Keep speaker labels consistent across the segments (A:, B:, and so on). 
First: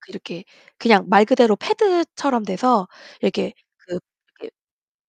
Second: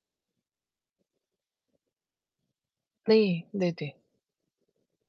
A: 그 이렇게 그냥 말 그대로 패드처럼 돼서
B: 네,
A: 이렇게
B: 네네.
A: 그 이렇게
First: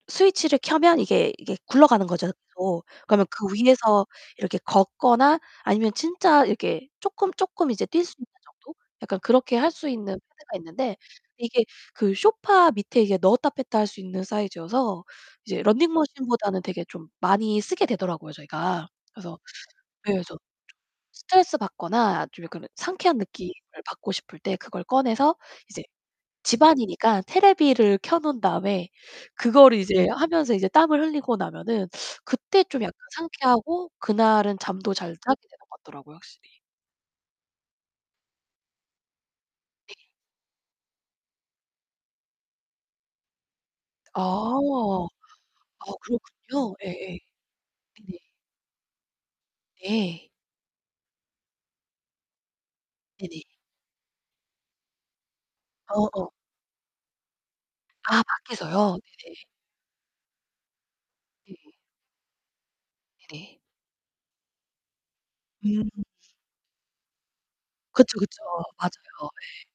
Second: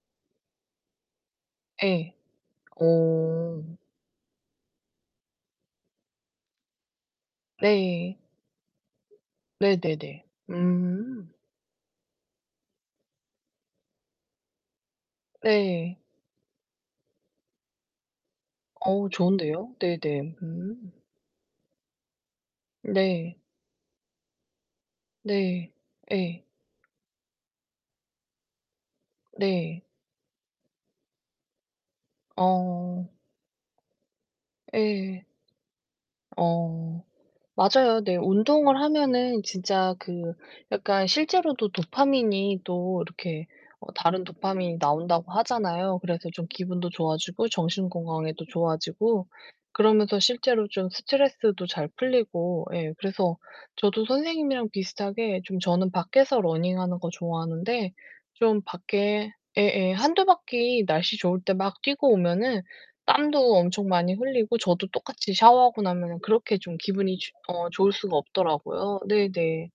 A: 스위치를 켜면 이게 이게 굴러가는
B: 예.
A: 거죠, 계속. 그러면 그
B: 오.
A: 위에서 이렇게 걷거나 아니면 진짜 이렇게 쪼금쪼금 이제 뛸 수
B: 네.
A: 있는 정도? 약간 그렇게 할 수 있는
B: 네네네.
A: 패드가 있는데
B: 음.
A: 이게 그 소파 밑에 이게 넣었다 뺐다 할 수 있는 사이즈여서 이제
B: 네.
A: 러닝머신보다는 되게 좀 많이 쓰게 되더라고요, 저희가.
B: 어,
A: 그래서
B: 좋은데요.
A: 네,
B: 네네.
A: 그래서.
B: 음.
A: 스트레스 받거나 좀 약간은 상쾌한
B: 네.
A: 느낌을 받고 싶을 때 그걸 꺼내서
B: 네.
A: 이제
B: 예.
A: 집 안이니까 테레비전을 켜 놓은 다음에 그거를
B: 네.
A: 이제 하면서 이제 땀을 흘리고 나면은 그때 좀 약간
B: 어.
A: 상쾌하고 그날은 잠도 잘
B: 예.
A: 자게 되는 것 같더라고요, 확실히.
B: 어. 맞아요. 네, 운동을 하면은 진짜
A: 네.
B: 그 약간 실제로도 도파민이 또 이렇게 어,
A: 아.
B: 다른 도파민이
A: 아우,
B: 나온다고 하잖아요. 그래서 좀
A: 그렇군요.
B: 기분도
A: 예예.
B: 좋아지고 정신
A: 네네.
B: 건강에도 좋아지고 그러면서
A: 예.
B: 실제로 좀 스트레스도 잘 풀리고 예. 그래서
A: 네네.
B: 저도 선생님이랑 비슷하게 좀 저는
A: 어어.
B: 밖에서 러닝하는 거 좋아하는데
A: 아,
B: 좀
A: 밖에서요?
B: 밖에
A: 예.
B: 예예, 1-2 바퀴 날씨 좋을 때
A: 예.
B: 막 뛰고 오면은 땀도
A: 예.
B: 엄청 많이 흘리고 저도 똑같이 샤워하고
A: 음.
B: 나면은 그렇게 좀 기분이 좋 어, 좋을 수가
A: 그쵸, 그쵸.
B: 없더라고요.
A: 맞아요.
B: 네네.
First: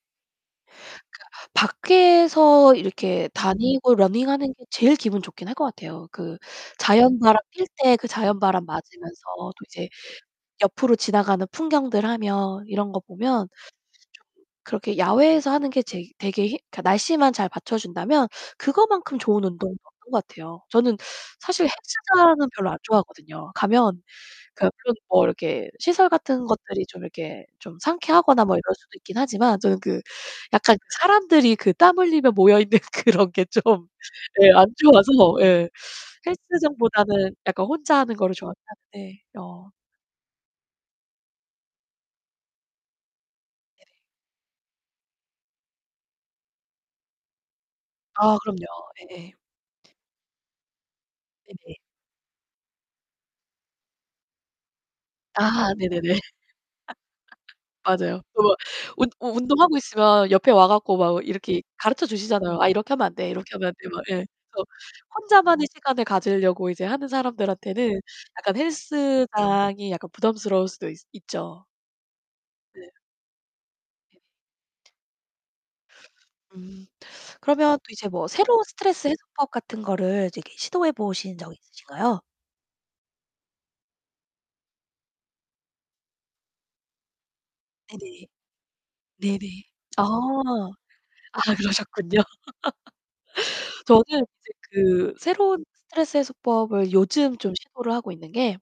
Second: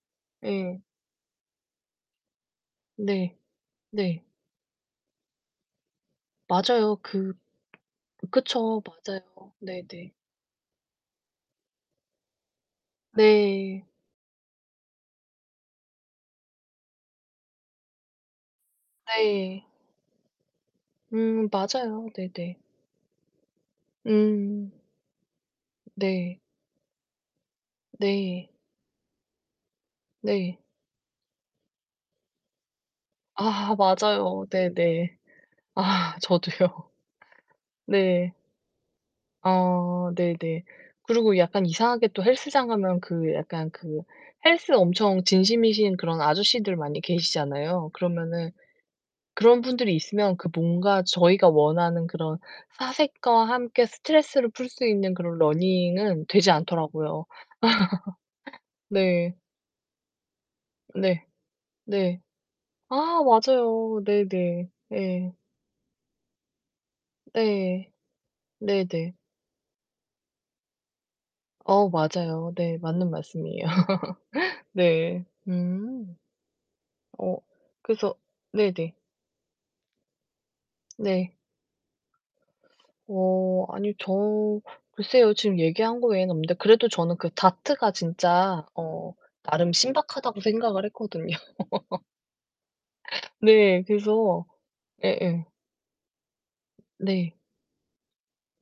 B: 예.
A: 그러니까 밖에서 이렇게
B: 네.
A: 다니고
B: 네.
A: 러닝하는 게 제일 기분 좋긴 할 것 같아요. 그
B: 맞아요. 그
A: 자연바람 뛸 때 그 자연바람
B: 그쵸. 맞아요.
A: 맞으면서 또 이제
B: 네네.
A: 옆으로 지나가는 풍경들 하며 이런 거 보면, 이제
B: 네.
A: 쪼끔 그렇게 야외에서 하는 게 제일 되게 히 그 날씨만 잘 받쳐준다면 그거만큼 좋은
B: 네.
A: 운동은 없는 것 같아요. 저는
B: 음,
A: 사실
B: 맞아요.
A: 헬스장은
B: 네네.
A: 별로 안 좋아하거든요. 가면
B: 음.
A: 그러니까 그런 뭐 이렇게 시설
B: 네.
A: 같은 것들이 좀 이렇게 좀 상쾌하거나
B: 네.
A: 뭐 이럴 수도 있긴 하지만 저는 그
B: 네.
A: 약간 사람들이 그 땀 흘리며 모여 있는 그런 게
B: 아,
A: 좀
B: 맞아요.
A: 예, 안 좋아서
B: 네네.
A: 예,
B: 아, 저도요.
A: 헬스장보다는 약간 혼자 하는
B: 네.
A: 거를 좋아는 하는데. 어.
B: 아, 네네. 그리고 약간 이상하게 또 헬스장 가면 그 약간
A: 네네.
B: 그 헬스 엄청 진심이신 그런 아저씨들 많이 계시잖아요.
A: 아,
B: 그러면은
A: 그럼요. 예예.
B: 그런 분들이 있으면 그 뭔가 저희가
A: 네네.
B: 원하는 그런 사색과 함께 스트레스를 풀 수 있는 그런
A: 아, 네네네.
B: 러닝은 되지 않더라고요.
A: 맞아요. 또 막 운
B: 네.
A: 운동하고 있으면 옆에 와 가지고 막 어
B: 네.
A: 이렇게
B: 네.
A: 가르쳐주시잖아요. "아, 이렇게 하면 안
B: 아,
A: 돼, 이렇게 하면 그거."
B: 맞아요.
A: 예. 그래서
B: 네네, 예.
A: 혼자만의 시간을 가지려고 이제 하는
B: 예.
A: 사람들한테는 약간
B: 네네.
A: 헬스장이 약간 부담스러울 수도 있어 있죠.
B: 어, 맞아요. 네,
A: 네.
B: 맞는 말씀이에요.
A: 네네.
B: 네. 음.
A: 음,
B: 어,
A: 그러면 또 이제
B: 그래서
A: 뭐 새로운
B: 네네.
A: 스트레스 해소법 같은 거를 이제 이게 시도해
B: 네.
A: 보신 적 있으신가요?
B: 어. 아니요. 저 글쎄요. 지금 얘기한 거 외에는 없는데 그래도 저는 그 다트가
A: 예 네.
B: 진짜 어,
A: 네네.
B: 나름
A: 아.
B: 신박하다고 생각을 했거든요.
A: 아, 그러셨군요.
B: 네,
A: 저는
B: 그래서
A: 이제 그
B: 예예.
A: 새로운 스트레스 해소법을
B: 네.
A: 요즘 좀 시도를 하고 있는 게